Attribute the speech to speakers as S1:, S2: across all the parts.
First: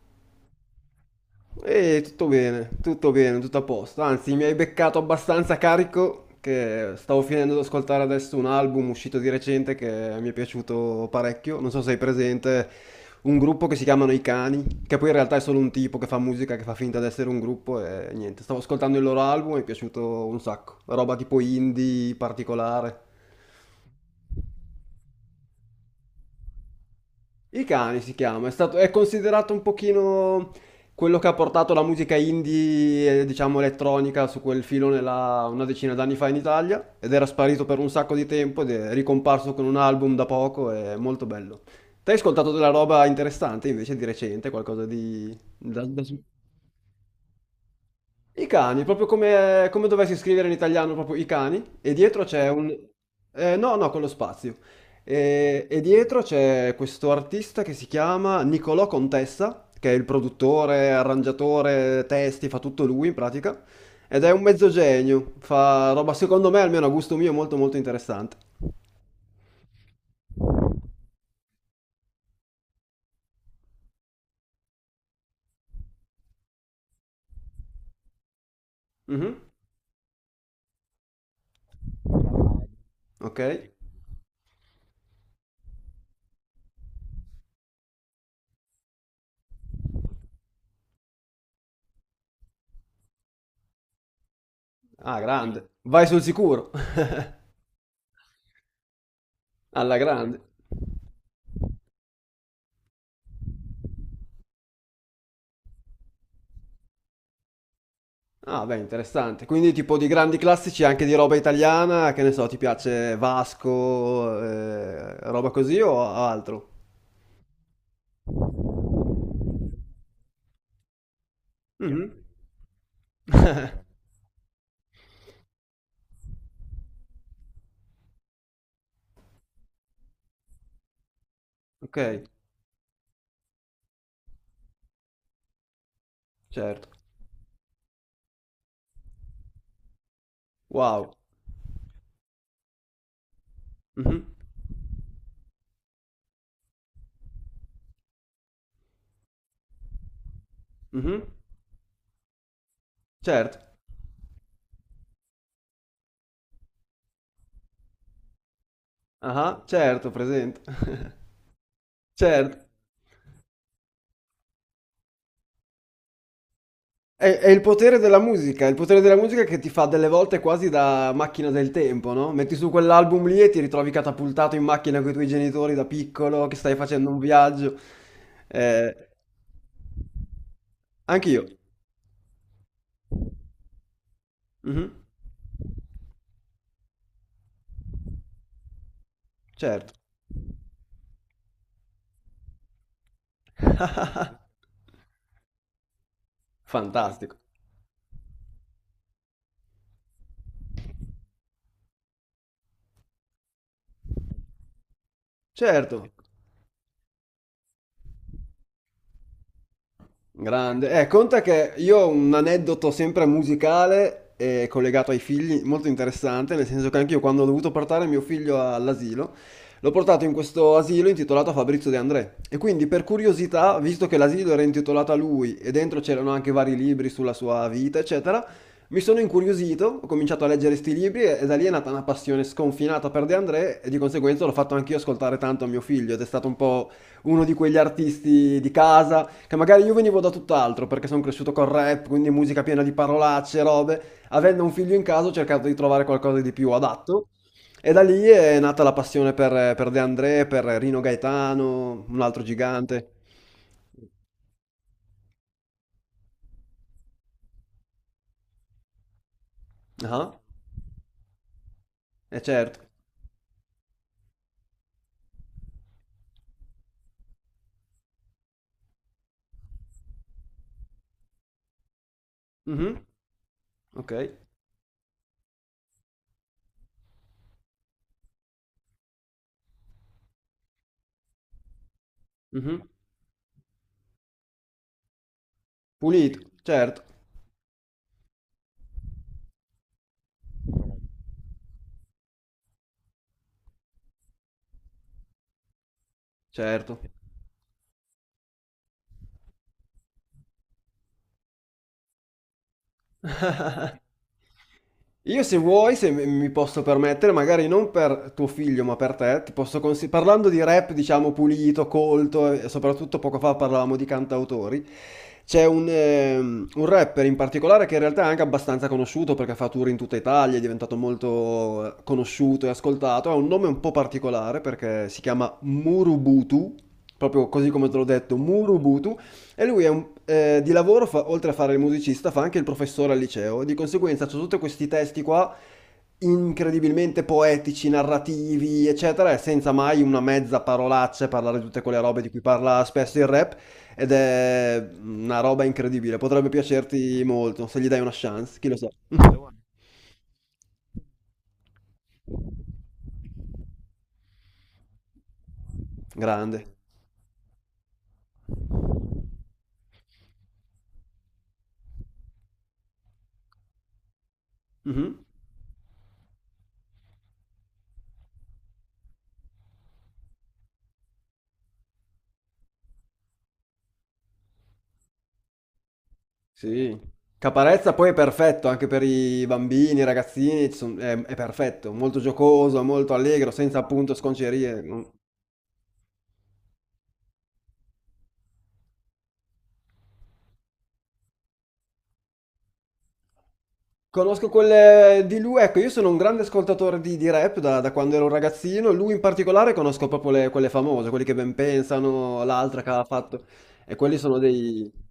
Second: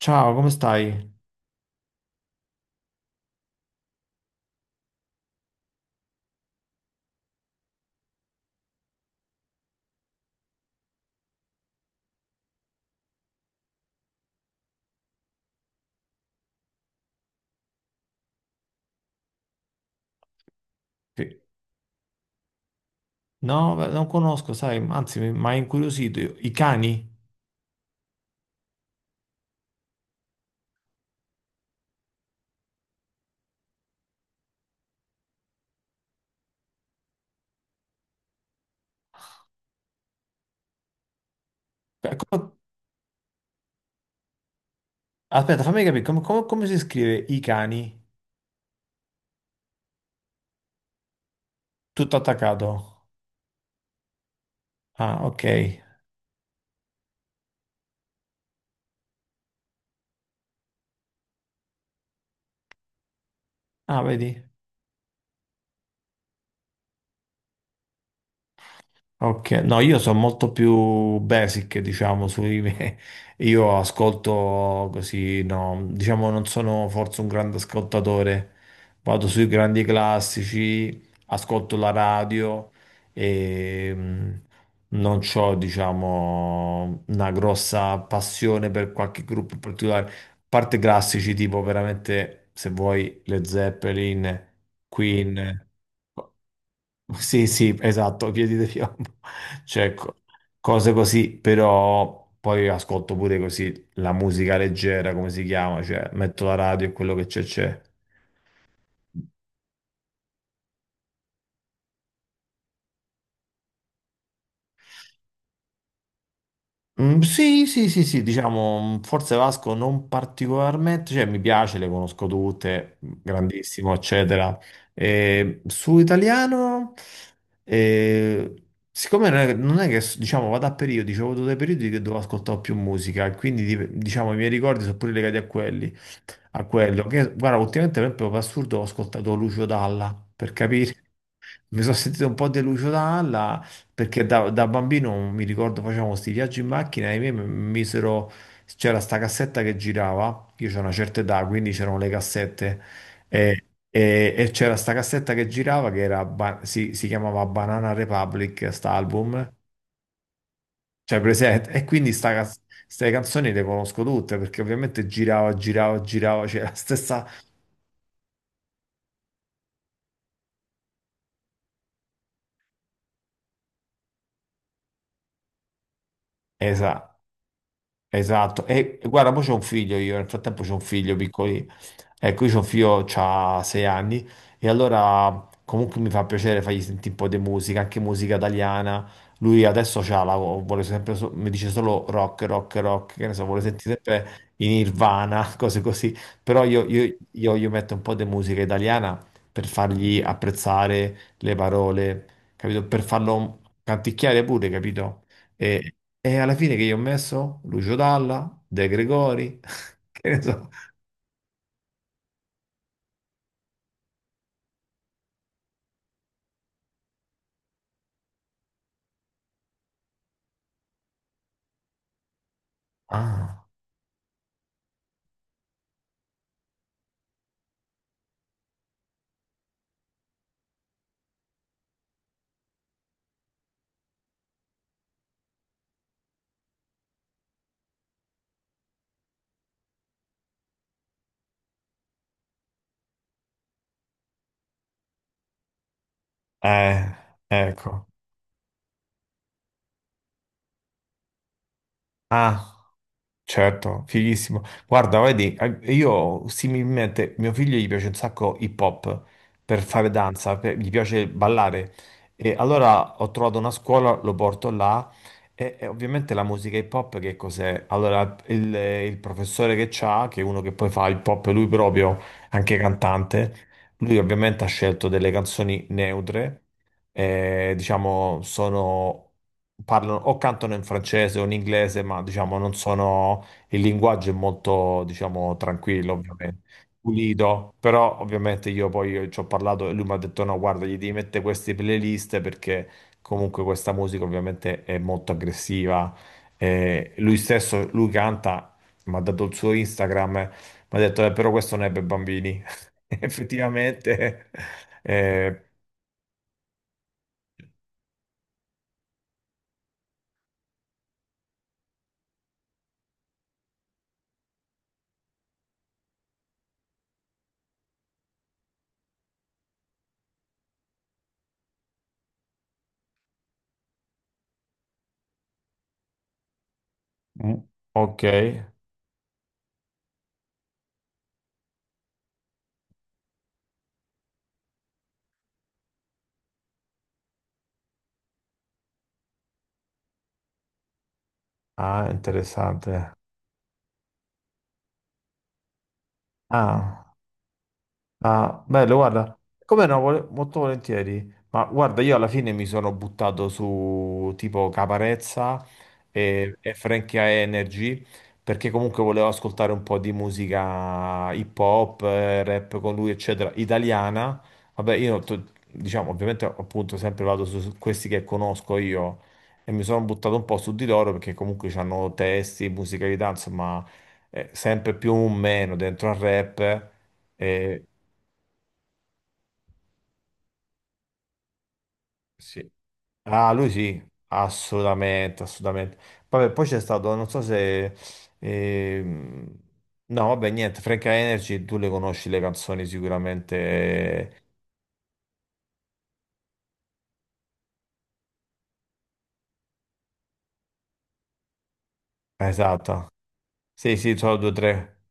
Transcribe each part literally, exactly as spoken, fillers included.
S1: Ciao, come stai?
S2: E tutto bene, tutto bene, tutto a posto. Anzi, mi hai beccato abbastanza carico che stavo finendo di ascoltare adesso un album uscito di recente che mi è piaciuto parecchio. Non so se hai presente un gruppo che si chiamano I Cani, che poi in realtà è solo un tipo che fa musica, che fa finta di essere un gruppo e niente. Stavo ascoltando il loro album e mi è piaciuto un sacco. Roba
S1: Che-
S2: tipo indie particolare.
S1: No, beh, non conosco, sai, anzi, mi mi ha incuriosito. I cani?
S2: I cani si chiama, è stato, è considerato un pochino quello che ha portato la musica indie, e, diciamo elettronica, su quel filone là una decina d'anni fa in Italia ed era sparito per un sacco di tempo ed è ricomparso con un album da poco, è molto bello. Te
S1: Beh,
S2: hai
S1: come-
S2: ascoltato della roba interessante invece di recente, qualcosa di
S1: Aspetta, fammi capire, come, come- come si scrive i cani?
S2: i cani, proprio come, come dovessi scrivere in italiano, proprio i cani, e
S1: Tutto
S2: dietro c'è un...
S1: attaccato.
S2: eh, no, no, con lo spazio.
S1: Ah, ok.
S2: E, e dietro c'è questo artista che si chiama Nicolò Contessa, che è il produttore, arrangiatore, testi, fa tutto lui in pratica,
S1: Ah,
S2: ed è un
S1: vedi?
S2: mezzo genio, fa roba secondo me, almeno a gusto mio, molto molto interessante.
S1: Ok, no, io sono molto più basic, diciamo, sui me. Io ascolto così, no, diciamo non sono forse un grande ascoltatore. Vado
S2: Mhm.
S1: sui grandi classici, ascolto la radio
S2: Ok?
S1: e mm, non ho, diciamo, una grossa passione per qualche gruppo particolare parte classici tipo veramente, se vuoi, le Zeppelin,
S2: Ah,
S1: Queen.
S2: grande. Vai sul sicuro.
S1: Sì, sì, esatto, Piedi di Piombo. Cioè,
S2: Alla
S1: co-
S2: grande.
S1: cose così, però poi ascolto pure così la musica leggera, come si chiama, cioè metto la radio e quello che c'è c'è.
S2: Ah, beh, interessante. Quindi tipo di grandi classici anche di roba italiana, che ne so, ti piace Vasco, eh, roba così o altro?
S1: Mm, sì, sì, sì, sì, diciamo, mm, forse Vasco non particolarmente, cioè mi piace, le
S2: Mhm.
S1: conosco tutte, mm, grandissimo, eccetera. Eh, su italiano, eh, siccome non è, non è che, diciamo, vado a periodi, c'ho avuto dei periodi che
S2: Ok,
S1: dovevo ascoltare più musica, e quindi, di- diciamo, i miei ricordi sono pure legati a quelli, a
S2: certo.
S1: quello. Che, guarda, ultimamente, per esempio, per assurdo, ho ascoltato Lucio Dalla, per capire.
S2: Wow.
S1: Mi sono sentito un po' deluso da Anna
S2: Mhm.
S1: perché da, da bambino mi ricordo facevamo questi viaggi in macchina e i miei mi misero, c'era sta cassetta che girava, io c'ho una certa
S2: Mhm.
S1: età, quindi c'erano le cassette e,
S2: Certo.
S1: e- e c'era sta cassetta che girava che era ba- si, si chiamava Banana Republic, sta album,
S2: Ah, certo, presente.
S1: cioè presente, e quindi sta, cas-
S2: Certo.
S1: ste canzoni le conosco tutte perché ovviamente girava, girava, girava, c'era la stessa...
S2: È, è il potere della musica, è il potere della musica che ti fa delle volte quasi da macchina del tempo, no? Metti su quell'album lì e ti ritrovi catapultato in macchina con i tuoi genitori da piccolo, che stai facendo
S1: Esatto.
S2: un viaggio.
S1: Esatto,
S2: Eh,
S1: e e guarda, mo c'ho un figlio io, nel frattempo c'ho un figlio
S2: anch'io.
S1: piccoli, ecco, io c'ho un figlio, c'ha sei anni, e
S2: Mhm,
S1: allora comunque mi fa piacere fargli sentire un po' di musica, anche musica italiana, lui
S2: certo.
S1: adesso c'ha la, vuole sempre, so- mi dice solo rock, rock, rock, che ne so, vuole sentire sempre in Nirvana, cose così, però io, io,
S2: Fantastico.
S1: io gli metto un po' di musica italiana per fargli apprezzare le parole, capito? Per farlo canticchiare pure, capito? E,
S2: Certo.
S1: e alla fine che io ho messo? Lucio Dalla, De Gregori, che ne so.
S2: Grande. Eh, conta che io ho un aneddoto sempre musicale e collegato ai figli, molto interessante, nel senso che anch'io quando ho dovuto portare mio figlio all'asilo, l'ho portato in questo asilo intitolato a Fabrizio De André. E quindi per
S1: Ah,
S2: curiosità, visto che l'asilo era intitolato a lui e dentro c'erano anche vari libri sulla sua vita, eccetera, mi sono incuriosito, ho cominciato a leggere sti libri e, e da lì è nata una passione sconfinata per De André e di conseguenza l'ho fatto anch'io ascoltare tanto a mio figlio ed è stato un po' uno di quegli artisti di casa che magari io venivo da tutt'altro perché sono cresciuto col rap, quindi musica piena di parolacce, robe. Avendo un figlio in casa ho cercato di trovare qualcosa di più
S1: eh,
S2: adatto e da
S1: ecco.
S2: lì è nata la passione per, per De André, per Rino Gaetano, un altro
S1: Ah.
S2: gigante.
S1: Certo, fighissimo. Guarda, vedi, eh, io similmente, mio figlio gli piace un sacco hip hop per fare
S2: Ah,
S1: danza, per- gli piace ballare.
S2: eh
S1: E
S2: certo.
S1: allora ho trovato una scuola, lo porto là e, e ovviamente la musica hip hop che cos'è? Allora il, il professore che c'ha, che è uno che poi fa hip hop, lui proprio, anche
S2: Mhm.
S1: cantante,
S2: Ok.
S1: lui ovviamente ha scelto delle canzoni neutre eh, diciamo, sono, parlano o cantano in francese o in inglese, ma diciamo non
S2: Mhm.
S1: sono, il linguaggio è molto, diciamo, tranquillo,
S2: Pulito,
S1: ovviamente.
S2: certo,
S1: Pulito, però ovviamente io poi io ci ho parlato e lui mi ha detto: No, guarda, gli devi mettere queste playlist perché comunque questa musica ovviamente è molto aggressiva.
S2: certo.
S1: Eh, lui stesso, lui canta, mi ha dato il suo Instagram, eh, mi ha detto: "Eh, Però questo non è per bambini. Effettivamente,
S2: Io se
S1: eh,
S2: vuoi, se mi mi posso permettere, magari non per tuo figlio, ma per te, ti posso consi- parlando di rap, diciamo, pulito, colto, e soprattutto poco fa parlavamo di cantautori, c'è un, ehm, un rapper in particolare che in realtà è anche abbastanza conosciuto perché fa tour in tutta Italia, è diventato molto eh, conosciuto e ascoltato, ha un nome un po' particolare perché si chiama Murubutu, proprio
S1: Mm,
S2: così come te l'ho
S1: Ok,
S2: detto, Murubutu, e lui è un- eh, di lavoro, fa- oltre a fare il musicista, fa anche il professore al liceo. Di conseguenza, c'è tutti questi testi qua incredibilmente poetici, narrativi, eccetera, e senza mai una mezza parolaccia e parlare di tutte quelle
S1: ah,
S2: robe di cui parla
S1: interessante.
S2: spesso il rap. Ed è una roba incredibile. Potrebbe
S1: Ah,
S2: piacerti molto se gli dai una chance,
S1: Ah,
S2: chi lo sa.
S1: bello, guarda,
S2: Devo-
S1: come no, vole- molto volentieri. Ma guarda, io alla fine mi sono buttato su tipo Caparezza e,
S2: Grande.
S1: e Frankie Energy perché comunque volevo ascoltare un po' di musica hip hop, eh, rap con lui, eccetera, italiana. Vabbè, io
S2: Mhm.
S1: to- diciamo, ovviamente appunto sempre vado su, su questi che conosco io e mi sono buttato un po' su di loro perché comunque hanno testi, musicalità, insomma, eh, sempre più o meno dentro al rap.
S2: Sì.
S1: eh,
S2: Caparezza poi è perfetto anche per i bambini, i ragazzini, ci son- è, è perfetto, molto
S1: Sì.
S2: giocoso, molto allegro,
S1: Ah, lui
S2: senza
S1: sì,
S2: appunto sconcerie. Mm.
S1: assolutamente, assolutamente. Vabbè, poi c'è stato, non so se... ehm, No, vabbè, niente, Frank Energy, tu le conosci le canzoni sicuramente. eh,
S2: Conosco quelle di lui, ecco, io sono un grande ascoltatore di, di rap da, da quando ero un ragazzino, lui in particolare conosco proprio le- quelle famose, quelli che ben pensano, l'altra che ha
S1: Esatto.
S2: fatto, e
S1: Sì, sì,
S2: quelli
S1: sono
S2: sono
S1: due o
S2: dei...
S1: tre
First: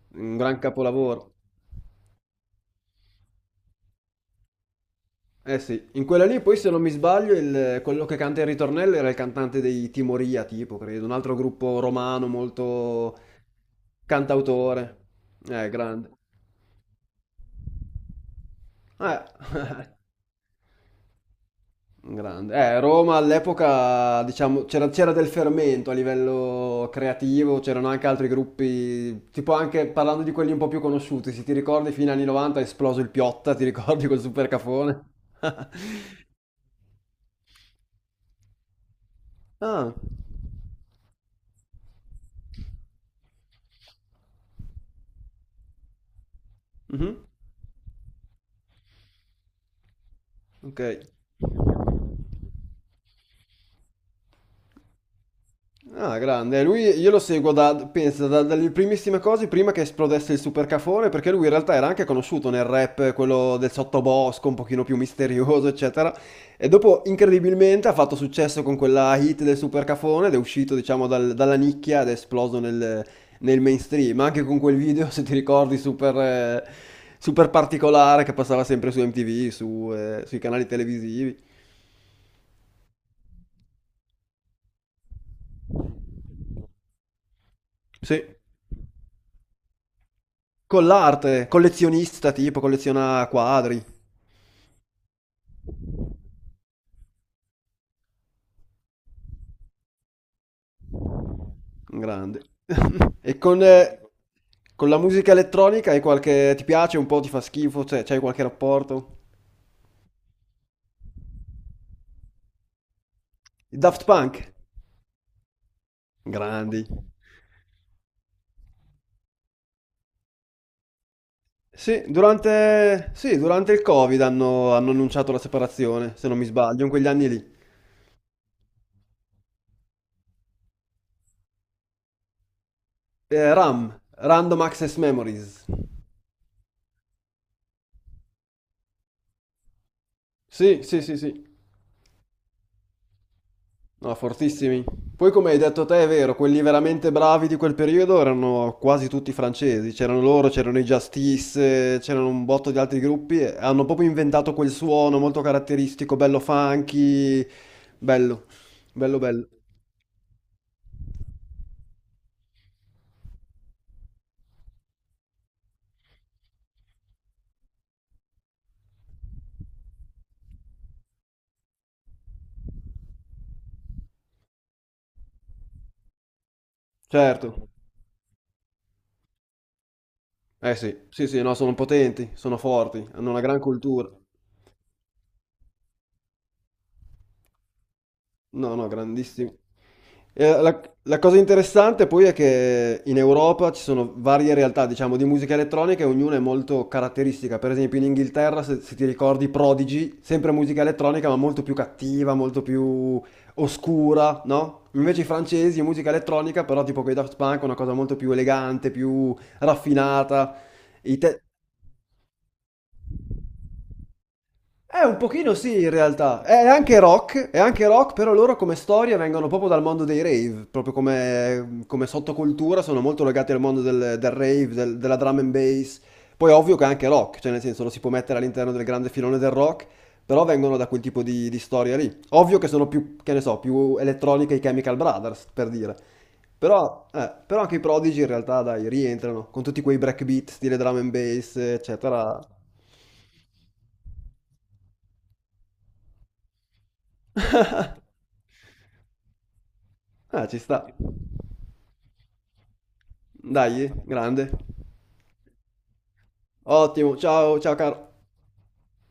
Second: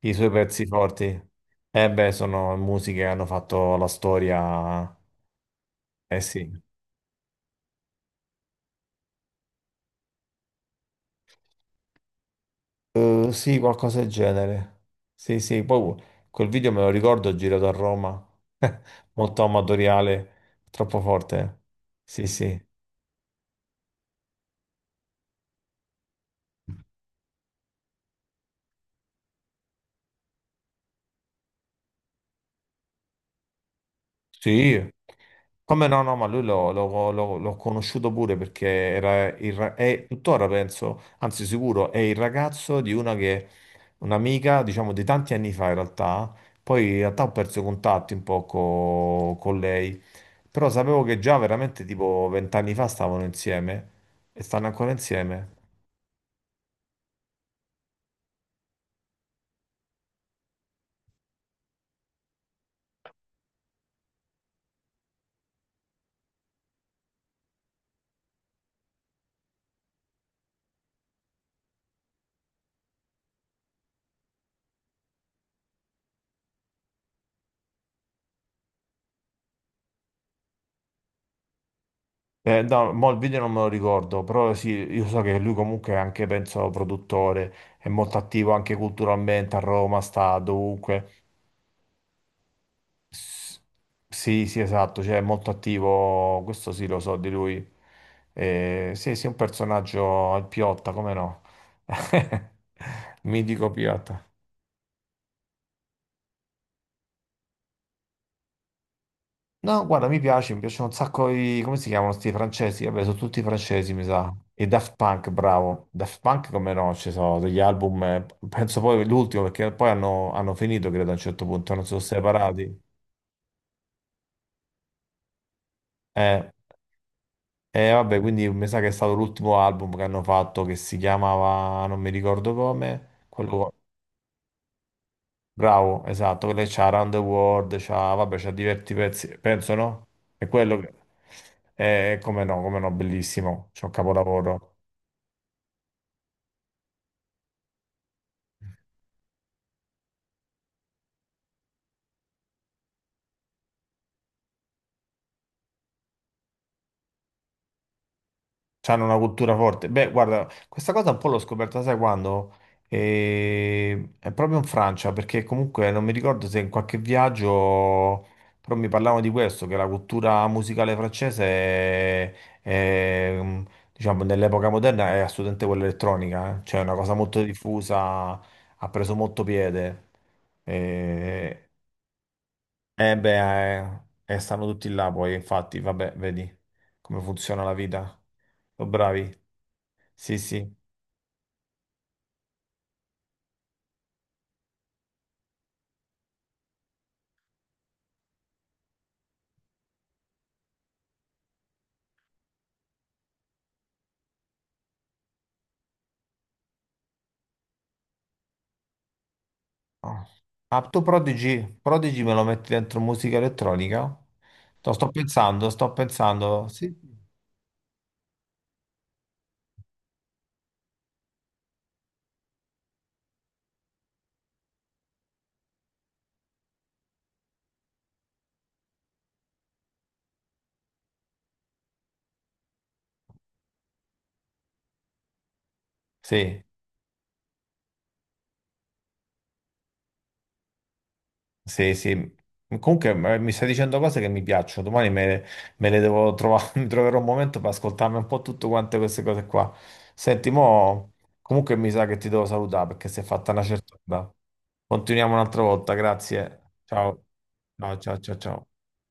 S1: i suoi
S2: un gran
S1: pezzi forti.
S2: capolavoro.
S1: Eh beh, sono musiche che hanno fatto la storia.
S2: Eh sì, in
S1: Eh
S2: quella lì
S1: sì.
S2: poi se non mi sbaglio il- quello che canta il ritornello era il cantante dei Timoria, tipo, credo, un altro gruppo romano molto
S1: Eh, sì, qualcosa del genere.
S2: cantautore.
S1: Sì, sì,
S2: Eh,
S1: poi
S2: grande.
S1: quel video me lo ricordo girato a Roma, molto
S2: Eh,
S1: amatoriale, troppo forte. Sì,
S2: grande.
S1: sì.
S2: Eh, Roma all'epoca, diciamo, c'era c'era del fermento a livello creativo, c'erano anche altri gruppi, tipo anche parlando di quelli un po' più conosciuti, se ti ricordi fino agli anni novanta è esploso il Piotta, ti ricordi quel super
S1: Sì,
S2: cafone?
S1: Come no, no, ma lui l'ho l'ho- l'ho- l'ho conosciuto pure perché era il, ra-
S2: Ah,
S1: è tuttora, penso, anzi sicuro, è il ragazzo di una che, un'amica, diciamo, di tanti anni fa in realtà, poi in realtà
S2: mhm,
S1: ho perso contatti un po' co- con lei, però
S2: ok.
S1: sapevo che già veramente tipo vent'anni fa stavano insieme e stanno ancora insieme.
S2: Ah, grande. Lui, io lo seguo da, pensa, da- dalle primissime cose, prima che esplodesse il supercafone, perché lui in realtà era anche conosciuto nel rap, quello del sottobosco, un pochino più misterioso, eccetera. E dopo, incredibilmente, ha fatto successo con quella hit del supercafone ed è uscito, diciamo, dal- dalla nicchia ed è esploso nel, nel mainstream. Anche con quel video, se ti ricordi, super, eh, super particolare che passava sempre su M T V, su, eh, sui canali televisivi.
S1: Eh, no, mo il video non me lo ricordo, però sì, io so che lui comunque è anche, penso, produttore, è molto
S2: Sì.
S1: attivo anche culturalmente a Roma, sta
S2: Con
S1: dovunque.
S2: l'arte, collezionista, tipo, colleziona
S1: S-
S2: quadri.
S1: Sì, sì, esatto, cioè è molto attivo, questo sì lo so di lui. Eh, sì, sì, un personaggio, il Piotta, come no?
S2: Grande. E con,
S1: Mitico
S2: eh,
S1: Piotta.
S2: con la musica elettronica hai qualche... ti piace un po', ti fa schifo, cioè c'hai qualche rapporto?
S1: No, guarda, mi piace, mi piacciono un sacco i... come si chiamano sti francesi? Vabbè, sono tutti
S2: I
S1: francesi, mi
S2: Daft
S1: sa.
S2: Punk?
S1: E Daft Punk, bravo. Daft Punk come
S2: Grandi.
S1: no, ci sono degli album, eh, penso poi l'ultimo, perché poi hanno, hanno finito, credo, a un certo punto, non sono
S2: Sì,
S1: separati.
S2: durante, sì, durante il Covid hanno, hanno annunciato la separazione, se non
S1: Eh.
S2: mi sbaglio, in quegli anni lì.
S1: E vabbè, quindi mi sa che è stato l'ultimo album che hanno fatto che si chiamava, non mi ricordo come,
S2: Eh,
S1: quello,
S2: RAM, Random Access Memories.
S1: bravo, esatto, quello che c'ha Around the World, c'ha, vabbè, c'ha diversi pezzi, penso no? È quello
S2: Sì,
S1: che,
S2: sì, sì, sì.
S1: è come no, come no, bellissimo, c'è un
S2: No,
S1: capolavoro.
S2: fortissimi. Poi come hai detto te è vero, quelli veramente bravi di quel periodo erano quasi tutti francesi, c'erano loro, c'erano i Justice, eh, c'erano un botto di altri gruppi, e hanno proprio inventato quel suono molto caratteristico, bello funky, bello,
S1: C'hanno una
S2: bello bello.
S1: cultura forte. Beh, guarda, questa cosa un po' l'ho scoperta, sai quando? Eh, È proprio in Francia, perché comunque non mi ricordo se in qualche viaggio, però mi parlavano di questo, che la cultura musicale francese è, è, mm, diciamo, nell'epoca moderna è assolutamente quella elettronica, eh. Cioè è una cosa molto
S2: Certo,
S1: diffusa, ha preso molto piede.
S2: eh sì, sì sì, no,
S1: Eh,
S2: sono potenti, sono forti,
S1: eh,
S2: hanno
S1: beh,
S2: una gran cultura.
S1: eh, eh, stanno tutti là poi, infatti, vabbè, vedi come funziona la vita.
S2: No,
S1: Sono
S2: no,
S1: bravi.
S2: grandissimi.
S1: Sì,
S2: Eh,
S1: sì.
S2: La, la cosa interessante poi è che in Europa ci sono varie realtà, diciamo, di musica elettronica e ognuna è molto caratteristica. Per esempio in Inghilterra, se, se ti ricordi, Prodigy, sempre musica elettronica, ma molto più cattiva, molto più oscura, no? Invece i francesi, musica elettronica, però tipo con i Daft Punk, una cosa molto più elegante, più
S1: Oh.
S2: raffinata.
S1: Ah, tu
S2: I te-
S1: Prodigy, Prodigy me lo metti dentro musica elettronica? Sto,
S2: Eh,
S1: sto
S2: un pochino
S1: pensando,
S2: sì, in
S1: sto
S2: realtà. È
S1: pensando. Sì,
S2: anche rock, è anche rock, però loro come storia vengono proprio dal mondo dei rave, proprio come, come sottocultura sono molto legati al mondo del, del rave, del- della drum and bass. Poi è ovvio che è anche rock, cioè nel senso lo si può mettere all'interno del grande filone del rock, però vengono da quel tipo di, di storia lì. Ovvio che sono più, che ne so, più elettroniche i Chemical Brothers, per dire.
S1: sì,
S2: Però, eh, però anche i Prodigy in realtà, dai, rientrano, con tutti quei breakbeat, stile drum and bass,
S1: sì. sì.
S2: eccetera.
S1: Comunque eh, mi stai dicendo cose che mi piacciono. Domani me, me le devo trovare, mi troverò un momento per ascoltarmi un po' tutte quante queste cose qua.
S2: Ah,
S1: Senti,
S2: ci sta.
S1: mo, comunque mi sa che ti devo salutare perché si è fatta una
S2: Dai,
S1: certa. ora.
S2: grande.
S1: Continuiamo un'altra volta, grazie.
S2: Ottimo,
S1: Ciao.
S2: ciao, ciao
S1: Ciao,
S2: caro.
S1: ciao, ciao, ciao.